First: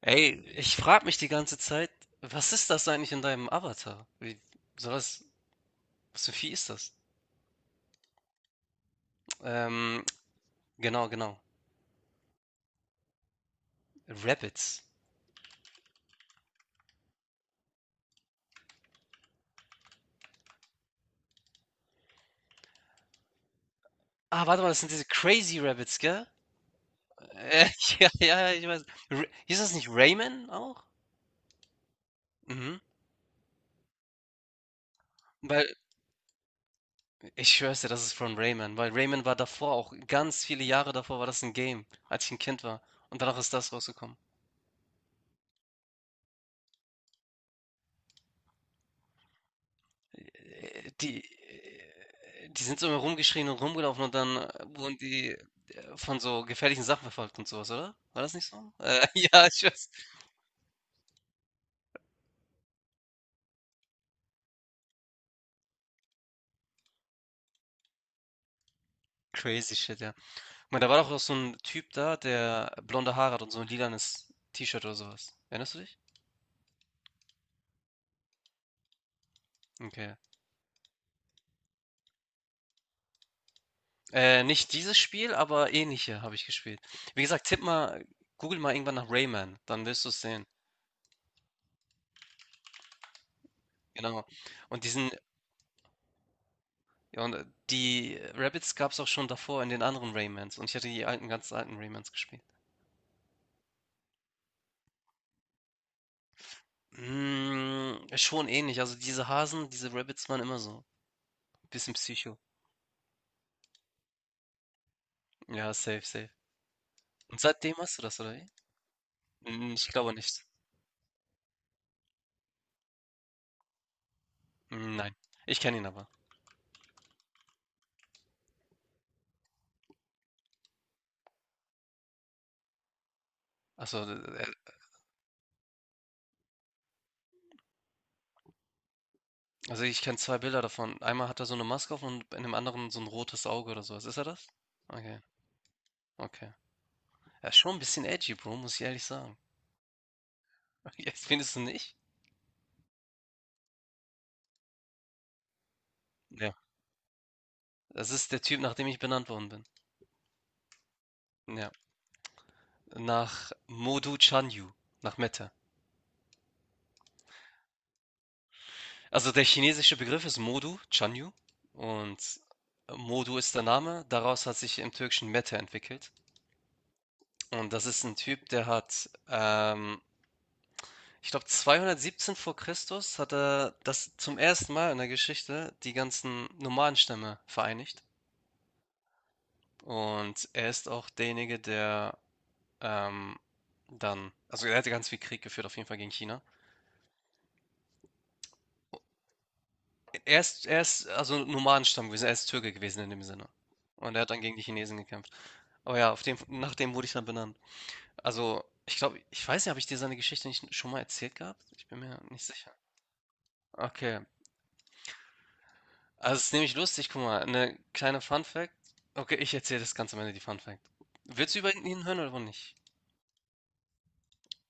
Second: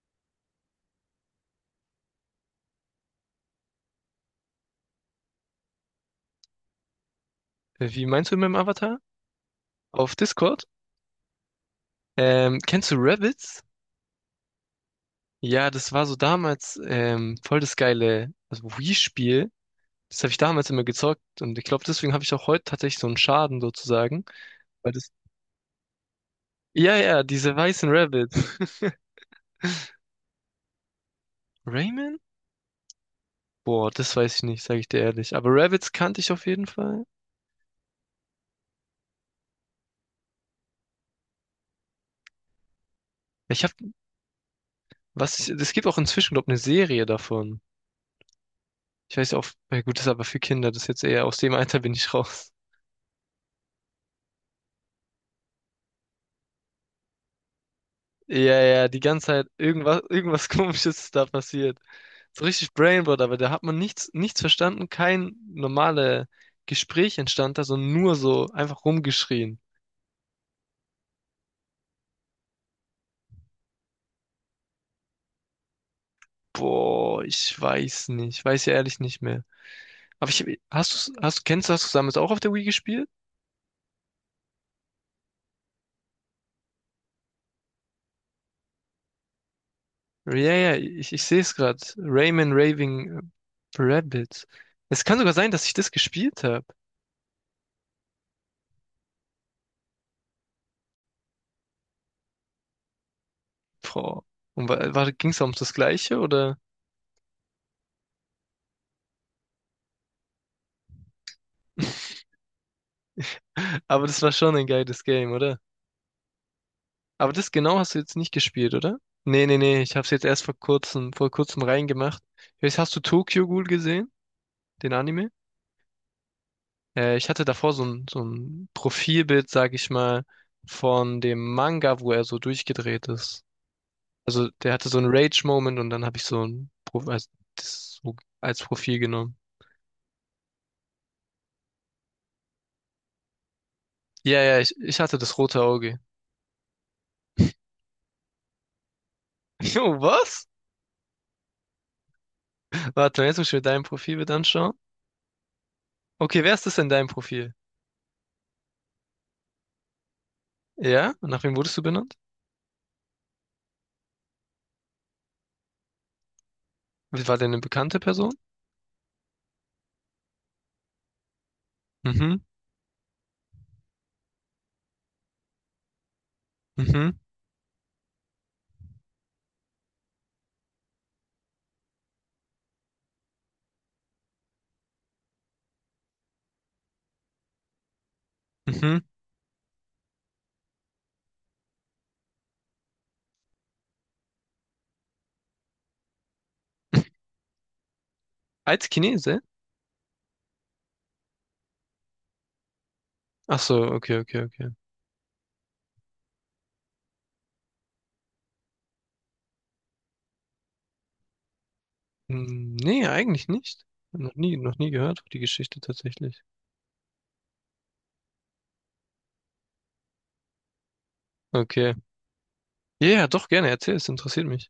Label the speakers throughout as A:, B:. A: Ey, ich frage mich die ganze Zeit, was ist das eigentlich in deinem Avatar? Wie, sowas, was für ein Vieh ist das?
B: Wie meinst du mit dem Avatar?
A: Ähm,
B: Auf Discord?
A: genau, genau.
B: Kennst du Rabbids?
A: Rabbits.
B: Ja, das war so damals voll das geile also Wii-Spiel. Das habe ich damals immer gezockt und ich glaube, deswegen habe ich auch heute tatsächlich so einen Schaden sozusagen.
A: Ah, warte mal, das sind
B: Weil
A: diese
B: das,
A: Crazy Rabbits, gell?
B: ja, ja, diese
A: Äh,
B: weißen
A: ja,
B: Rabbids.
A: ja, ja, ich weiß. R hieß das nicht Rayman auch?
B: Rayman?
A: Mhm.
B: Boah, das weiß ich nicht, sage ich dir ehrlich. Aber
A: Weil,
B: Rabbids kannte ich auf jeden Fall.
A: Ich schwör's dir, das ist von Rayman, weil Rayman war davor auch, ganz viele Jahre davor war das ein Game, als ich ein Kind war. Und danach ist
B: Ich
A: das
B: habe,
A: rausgekommen.
B: was, ist- es gibt auch inzwischen, glaube ich, eine Serie davon. Ich weiß ja auch, ja gut, das ist aber für Kinder, das ist
A: Äh,
B: jetzt
A: die
B: eher aus dem Alter bin ich
A: äh,
B: raus.
A: die sind so immer rumgeschrien und rumgelaufen und dann wurden die von so gefährlichen Sachen verfolgt und sowas, oder? War das nicht
B: Ja,
A: so?
B: ja, die ganze
A: Ja,
B: Zeit
A: ich weiß.
B: irgendwas, irgendwas Komisches ist da passiert. So richtig Brainboard, aber da hat man nichts, nichts verstanden, kein normales Gespräch entstand da, sondern nur so einfach rumgeschrien.
A: Crazy shit, ja. Ich meine, da war doch auch so ein Typ da, der blonde Haare hat und so ein lilanes T-Shirt oder sowas. Erinnerst du dich?
B: Boah, ich weiß nicht, ich weiß ja ehrlich nicht mehr.
A: Okay.
B: Aber ich, hast du, hast, kennst du, hast du damals auch auf der Wii gespielt?
A: Nicht dieses Spiel, aber ähnliche habe ich gespielt. Wie gesagt, tipp mal google mal irgendwann nach Rayman, dann wirst du es
B: Ja,
A: sehen.
B: ja, ich sehe es gerade. Rayman Raving
A: Genau.
B: Rabbids.
A: Und
B: Es
A: diesen.
B: kann sogar sein, dass ich das gespielt habe.
A: Ja, und die Rabbids gab es auch schon davor in den anderen Raymans. Und ich hatte die alten, ganz alten Raymans gespielt.
B: Boah. Und war, war, ging es um das Gleiche, oder?
A: Mm, schon ähnlich. Also diese Hasen, diese Rabbids waren immer so. Bisschen Psycho.
B: Aber das war schon ein geiles Game, oder?
A: Ja, safe, safe.
B: Aber
A: Und
B: das
A: seitdem
B: genau hast
A: hast
B: du
A: du
B: jetzt
A: das, oder
B: nicht
A: wie?
B: gespielt, oder? Nee, nee,
A: Mm,
B: nee,
A: ich
B: ich hab's
A: glaube
B: jetzt
A: nicht.
B: erst vor kurzem reingemacht. Jetzt hast du Tokyo Ghoul gesehen, den
A: Mm, nein.
B: Anime?
A: Ich kenne ihn aber.
B: Ich hatte davor so ein Profilbild, sag ich mal, von dem Manga, wo er so durchgedreht ist.
A: Also,
B: Also der hatte so einen Rage-Moment und dann habe ich so ein Pro als, das so als Profil genommen.
A: also ich kenne zwei Bilder davon. Einmal hat er so eine Maske auf und in dem anderen so ein rotes Auge oder sowas. Ist er
B: Ja,
A: das?
B: ja, ich hatte
A: Okay,
B: das rote Auge.
A: okay. Er ist schon ein bisschen edgy, Bro, muss ich ehrlich sagen.
B: Jo, was?
A: Jetzt findest du nicht?
B: Warte, jetzt muss ich mir dein Profilbild anschauen. Okay,
A: Ja.
B: wer ist das in deinem Profil?
A: Das ist der Typ, nach dem ich benannt worden bin.
B: Ja? Und nach wem
A: Ja,
B: wurdest du benannt?
A: nach Modu Chanyu, nach Mette.
B: War der eine bekannte Person?
A: Also der chinesische Begriff ist Modu Chanyu, und
B: Mhm,
A: Modu ist der Name. Daraus hat sich im Türkischen Mete entwickelt.
B: mhm,
A: Und das ist ein Typ, der hat, ich glaube, 217 vor Christus hat er das zum ersten Mal in der Geschichte die ganzen Nomadenstämme vereinigt.
B: mhm.
A: Und er ist auch derjenige, der ähm, also er hatte ganz viel Krieg geführt, auf jeden Fall gegen China.
B: Als Chinese?
A: Er ist also Nomadenstamm gewesen, er ist Türke gewesen in dem Sinne.
B: Ach so,
A: Und
B: okay,
A: er hat dann
B: okay,
A: gegen die
B: okay.
A: Chinesen gekämpft. Aber ja, auf dem, nach dem wurde ich dann benannt. Also, ich glaube, ich weiß nicht, habe ich dir seine Geschichte nicht schon mal erzählt gehabt? Ich bin mir nicht sicher.
B: Hm, nee, eigentlich nicht.
A: Okay.
B: Noch nie gehört, die Geschichte
A: Also, es
B: tatsächlich.
A: ist nämlich lustig, guck mal, eine kleine Fun Fact. Okay, ich erzähle das ganz am Ende, die Fun Fact. Willst du über
B: Okay.
A: ihn hören oder nicht?
B: Ja, ja, doch gerne, erzähl, es interessiert mich.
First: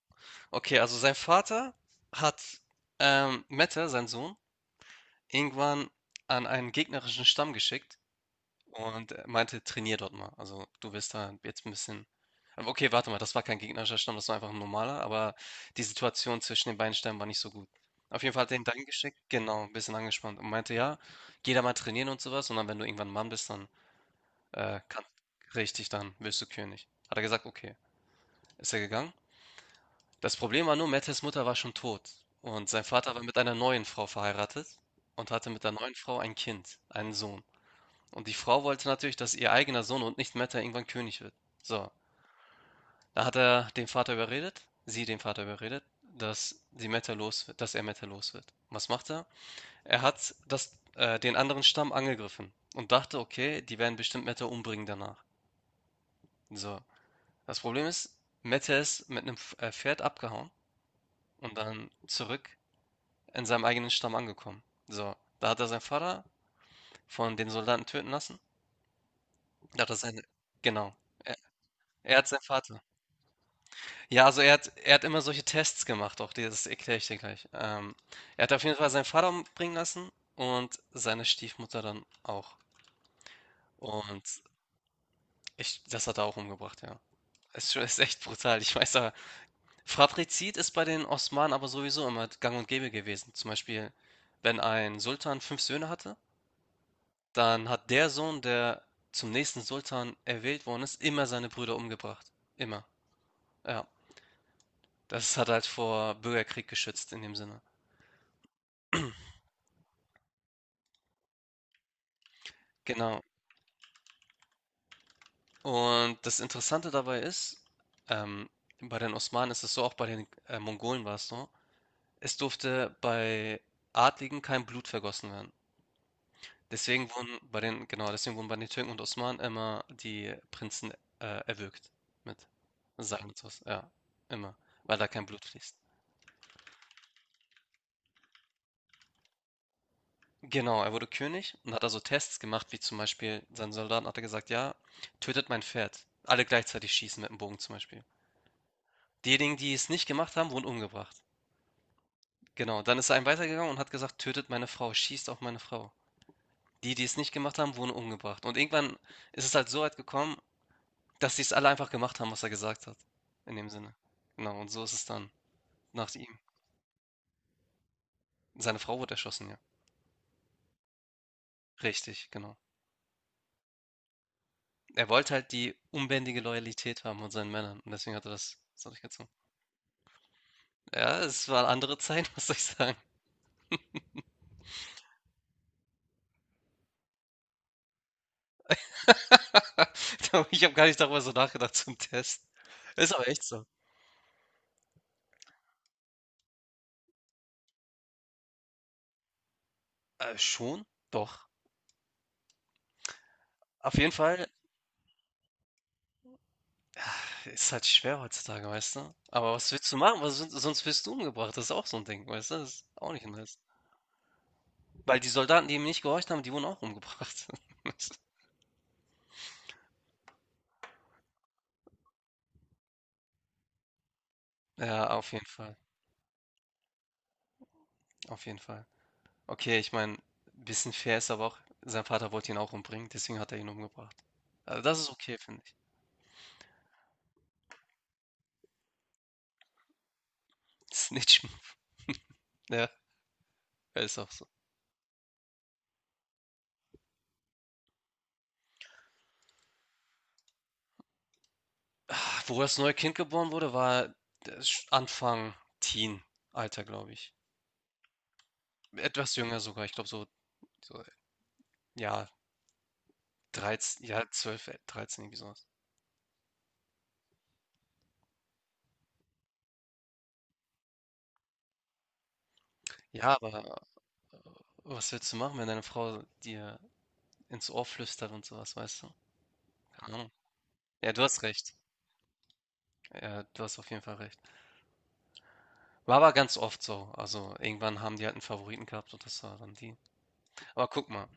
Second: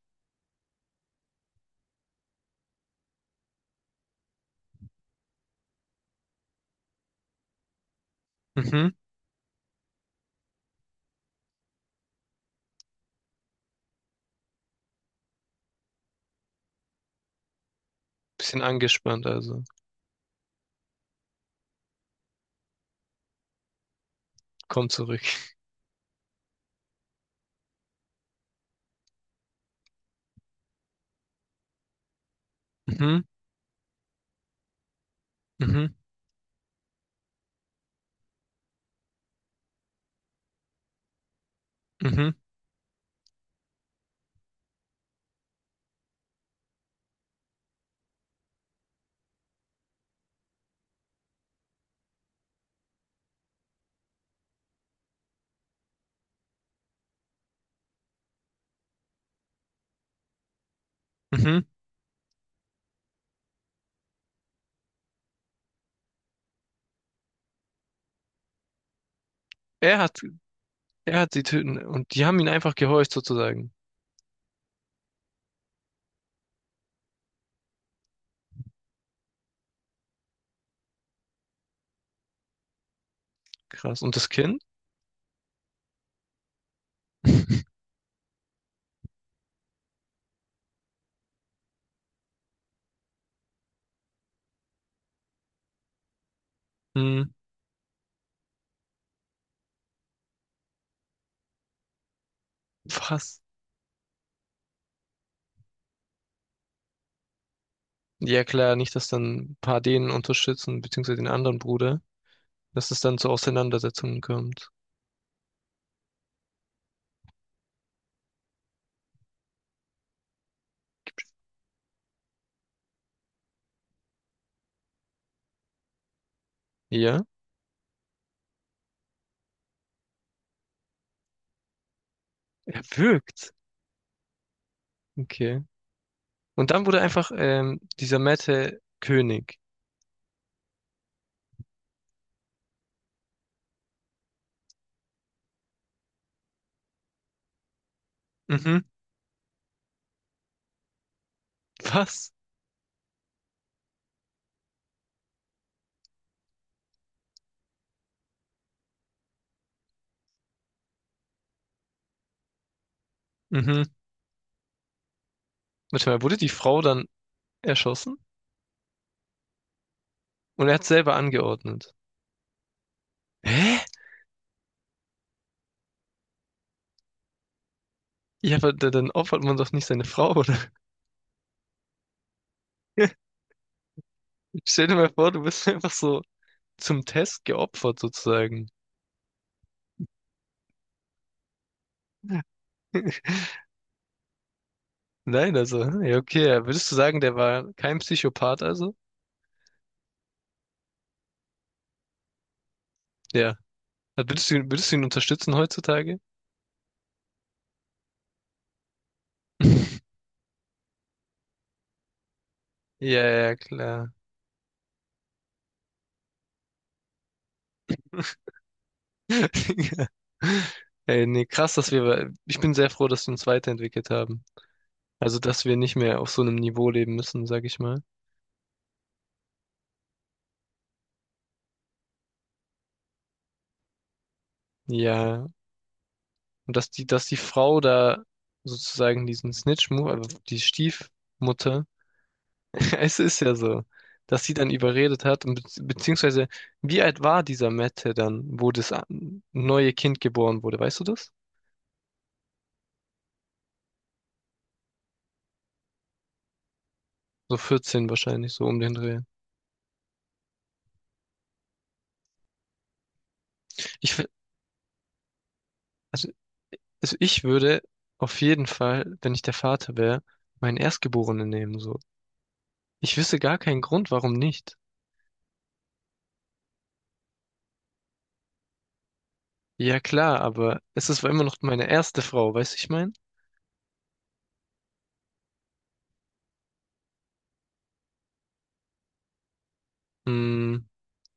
A: Okay, also sein Vater hat Mette, sein Sohn, irgendwann an einen gegnerischen Stamm geschickt.
B: Mhm.
A: Und er meinte, trainier dort mal. Also du wirst da jetzt ein bisschen. Aber okay, warte mal, das war kein gegnerischer Stamm, das war einfach ein normaler, aber die Situation zwischen den beiden Stämmen war nicht so gut. Auf jeden Fall hat er
B: Bisschen
A: ihn dann geschickt,
B: angespannt, also.
A: genau, ein bisschen angespannt und meinte, ja, geh da mal trainieren und sowas, und dann, wenn du irgendwann Mann bist, dann äh,
B: Komm
A: kann,
B: zurück.
A: richtig, dann wirst du König. Hat er gesagt, okay, ist er gegangen. Das Problem war nur, Mettes Mutter war schon tot und sein Vater war
B: Mhm,
A: mit einer neuen Frau verheiratet und hatte mit der
B: mhm,
A: neuen Frau ein Kind, einen Sohn. Und die Frau wollte natürlich, dass ihr eigener Sohn und nicht Meta irgendwann König wird. So,
B: mhm,
A: da hat er den Vater überredet, sie den Vater überredet, dass sie Meta los wird, dass er Meta los wird. Was macht er? Er hat den anderen Stamm angegriffen und dachte, okay, die werden bestimmt Meta umbringen danach. So, das Problem ist, Meta ist mit einem Pferd abgehauen und
B: mhm.
A: dann zurück in seinem eigenen Stamm angekommen. So, da hat er seinen Vater von den Soldaten töten lassen. Da hat er
B: Er hat,
A: seine, genau,
B: er hat
A: er,
B: sie töten und
A: er
B: die
A: hat
B: haben
A: seinen
B: ihn einfach
A: Vater.
B: gehorcht sozusagen.
A: Ja, also er hat immer solche Tests gemacht, auch das erkläre ich dir gleich. Er hat auf jeden Fall seinen Vater umbringen lassen und seine Stiefmutter dann auch.
B: Krass. Und das
A: Und
B: Kind?
A: das hat er auch umgebracht, ja. Ist echt brutal. Ich weiß aber, Fratrizid ist bei den Osmanen aber sowieso immer gang und gäbe gewesen. Zum Beispiel, wenn ein Sultan fünf Söhne hatte,
B: Hm,
A: dann hat der Sohn, der zum nächsten Sultan erwählt worden ist, immer seine Brüder umgebracht. Immer.
B: was?
A: Ja. Das hat halt vor Bürgerkrieg geschützt in dem Sinne.
B: Ja klar, nicht, dass dann ein paar denen unterstützen, beziehungsweise den anderen Bruder, dass es dann
A: Genau.
B: zu Auseinandersetzungen kommt.
A: Und das Interessante dabei ist, ähm, bei den Osmanen ist es so, auch bei den Mongolen war es so, es durfte bei Adligen kein Blut vergossen werden. Deswegen
B: Ja,
A: wurden bei den, genau, deswegen wurden bei den Türken und Osmanen immer die Prinzen erwürgt mit
B: er wirkt.
A: Salmitos, ja, immer, weil da kein Blut
B: Okay.
A: fließt.
B: Und dann wurde einfach dieser Mette König.
A: Genau, er wurde König und hat also Tests gemacht, wie zum Beispiel seinen Soldaten hat er gesagt, ja, tötet mein Pferd. Alle gleichzeitig schießen mit dem Bogen zum Beispiel.
B: Mhm.
A: Diejenigen, die es nicht gemacht haben, wurden umgebracht.
B: Was?
A: Genau, dann ist er einen weitergegangen und hat gesagt: „Tötet meine Frau, schießt auf meine Frau.“ Die, die es nicht gemacht haben, wurden umgebracht. Und irgendwann ist es halt so weit gekommen, dass die es alle einfach gemacht haben, was er gesagt hat. In dem
B: Mhm.
A: Sinne. Genau, und so ist es dann
B: Warte
A: nach
B: mal, wurde
A: ihm.
B: die Frau dann erschossen?
A: Seine Frau wurde erschossen, ja.
B: Und er hat selber angeordnet.
A: Richtig, genau.
B: Hä?
A: Er wollte halt die unbändige Loyalität haben von seinen Männern und deswegen hat er
B: Ja, aber
A: das
B: da-
A: hat ich
B: dann
A: durchgezogen.
B: opfert man doch nicht seine Frau, oder?
A: Ja, es waren andere Zeiten, was soll ich sagen?
B: Stell dir mal vor, du bist einfach so zum Test geopfert, sozusagen.
A: Ich habe gar nicht darüber so nachgedacht zum Test. Ist aber echt so.
B: Nein, also, hm, ja, okay, ja. Würdest du sagen, der war kein Psychopath, also?
A: Schon, doch.
B: Ja.
A: Auf jeden Fall.
B: Würdest du ihn unterstützen heutzutage?
A: Ist halt schwer heutzutage, weißt du? Aber was willst du machen? Was, sonst wirst du umgebracht. Das ist auch so ein Ding, weißt du? Das ist auch
B: Ja,
A: nicht
B: ja,
A: nice.
B: klar.
A: Weil die Soldaten, die ihm nicht gehorcht haben, die wurden auch umgebracht.
B: Ey, nee, krass, dass wir, ich bin sehr froh, dass wir uns weiterentwickelt haben.
A: Ja,
B: Also, dass wir nicht mehr auf so einem Niveau leben müssen, sag ich mal.
A: Auf jeden Fall. Okay, ich meine, bisschen fair ist aber auch, sein Vater wollte ihn auch umbringen, deswegen hat er ihn umgebracht. Also, das ist okay,
B: Ja,
A: finde ich.
B: und dass die Frau da sozusagen diesen Snitch-Move, also die
A: Das ist nicht schlimm.
B: Stiefmutter,
A: Ja,
B: es ist ja so,
A: er ist auch
B: dass
A: so.
B: sie dann überredet hat, und bezieh- beziehungsweise, wie alt war dieser Mette dann, wo das a- neue Kind geboren wurde, weißt du das?
A: Ah, wo das neue Kind geboren wurde, war das sch Anfang Teen-Alter, glaube ich.
B: So 14 wahrscheinlich, so um den Dreh.
A: Etwas jünger sogar, ich glaube so, ja,
B: Ich, f-
A: 13, irgendwie sowas.
B: also Also ich würde auf jeden Fall, wenn ich der Vater wäre, meinen Erstgeborenen nehmen, so. Ich
A: Ja,
B: wüsste gar
A: aber
B: keinen Grund, warum nicht.
A: was willst du machen, wenn deine Frau dir ins Ohr flüstert und sowas, weißt du?
B: Ja
A: Keine Ahnung.
B: klar, aber es
A: Ja, du
B: ist
A: hast
B: immer noch
A: recht.
B: meine erste Frau, weißt du, ich mein?
A: Ja, du hast auf jeden Fall recht. War aber ganz oft so. Also irgendwann haben die halt einen Favoriten gehabt und das war dann die.
B: Mm,
A: Aber guck mal,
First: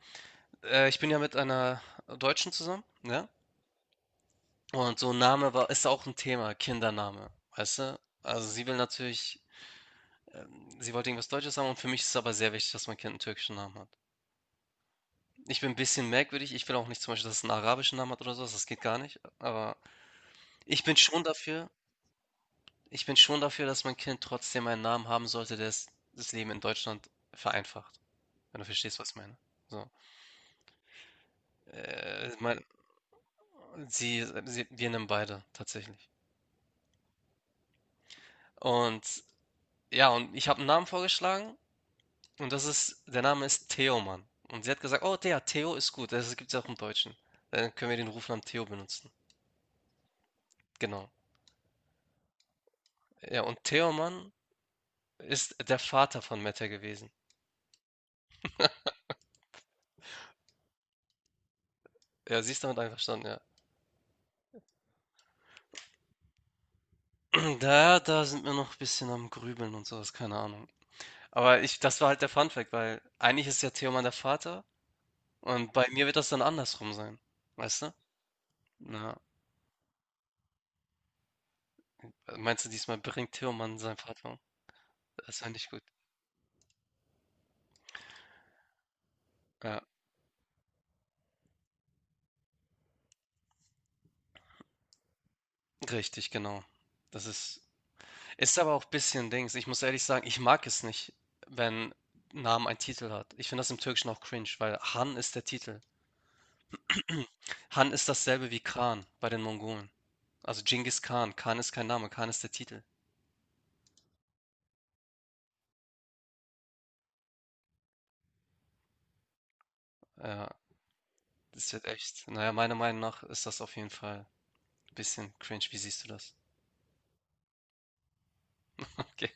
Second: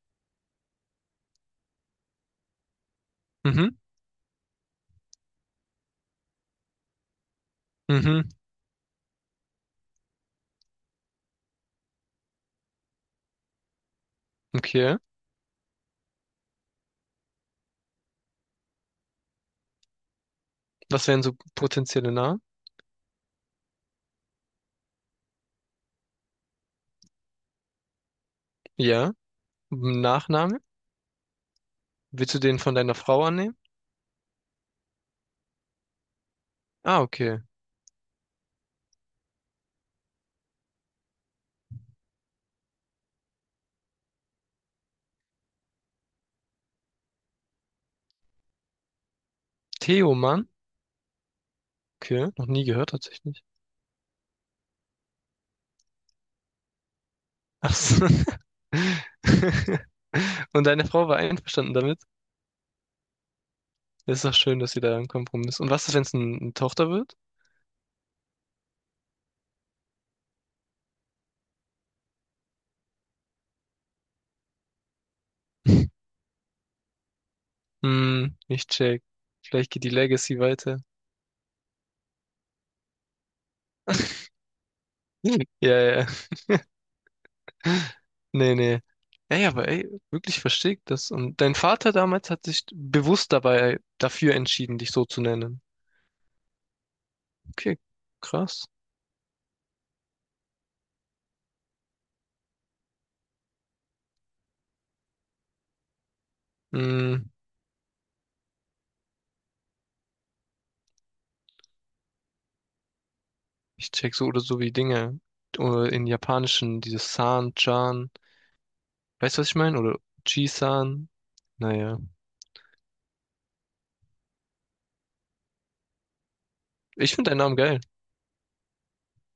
A: ich bin ja mit einer Deutschen zusammen, ne?
B: mhm,
A: Und so ein Name war, ist auch ein Thema, Kindername, weißt du?
B: mhm,
A: Also sie will natürlich, sie wollte irgendwas Deutsches haben und für mich ist es aber sehr wichtig, dass mein Kind einen türkischen Namen hat.
B: okay.
A: Ich bin ein bisschen merkwürdig. Ich will auch nicht zum Beispiel, dass es 'n arabischen Namen hat oder so, das geht gar nicht. Aber ich bin
B: Was
A: schon
B: wären so
A: dafür
B: potenzielle Namen?
A: ich bin schon dafür, dass mein Kind trotzdem einen Namen haben sollte, der es das Leben in Deutschland vereinfacht, wenn du verstehst, was
B: Ja.
A: ich meine. So,
B: Nachname? Willst du
A: mein
B: den von deiner Frau annehmen?
A: sie sie wir nehmen beide tatsächlich.
B: Ah, okay.
A: Und ja, und ich habe einen Namen vorgeschlagen und das ist der Name ist Theoman. Und sie hat gesagt: „Oh, der Theo ist gut.“ Das gibt ja auch im Deutschen. Dann können wir den Rufnamen Theo benutzen.
B: Theoman?
A: Genau.
B: Okay, noch nie gehört tatsächlich.
A: Ja, und Theoman ist der Vater von Mette gewesen.
B: Ach so. Und deine Frau war einverstanden damit?
A: Ja, sie ist damit einverstanden, ja.
B: Das ist doch schön, dass ihr da einen Kompromiss. Und was ist, wenn es ein- eine Tochter wird?
A: Da da sind wir noch 'n bisschen am Grübeln und sowas, keine Ahnung. Aber ich, das war halt der Fun Fact, weil eigentlich ist ja Theoman der Vater und bei mir wird das dann andersrum sein, weißt du?
B: Hm, ich check.
A: Na,
B: Vielleicht geht die Legacy weiter.
A: meinst du, diesmal bringt Theoman seinen Vater um?
B: Ja,
A: Das wäre nicht gut.
B: ja. Nee, nee. Ja, ja, aber
A: Ja,
B: ey, wirklich verstehe ich das. Und dein Vater damals hat sich bewusst dabei dafür entschieden, dich so zu nennen.
A: richtig, genau. Das ist
B: Okay,
A: Ist
B: krass.
A: aber auch ein bisschen Dings. Ich muss ehrlich sagen, ich mag es nicht, wenn Namen einen Titel hat. Ich finde das im Türkischen auch cringe, weil Han ist der Titel.
B: Hm,
A: Han ist dasselbe wie Khan bei den Mongolen. Also Genghis Khan. Khan ist kein Name, Khan ist der Titel.
B: ich check so oder so wie Dinge. Oder in Japanischen, dieses San, Chan. Weißt du, was ich meine? Oder
A: Ja,
B: Ji-san.
A: das wird
B: Naja.
A: echt. Naja, meiner Meinung nach ist das auf jeden Fall ein bisschen cringe. Wie siehst du das?
B: Ich finde deinen Namen geil.
A: Okay.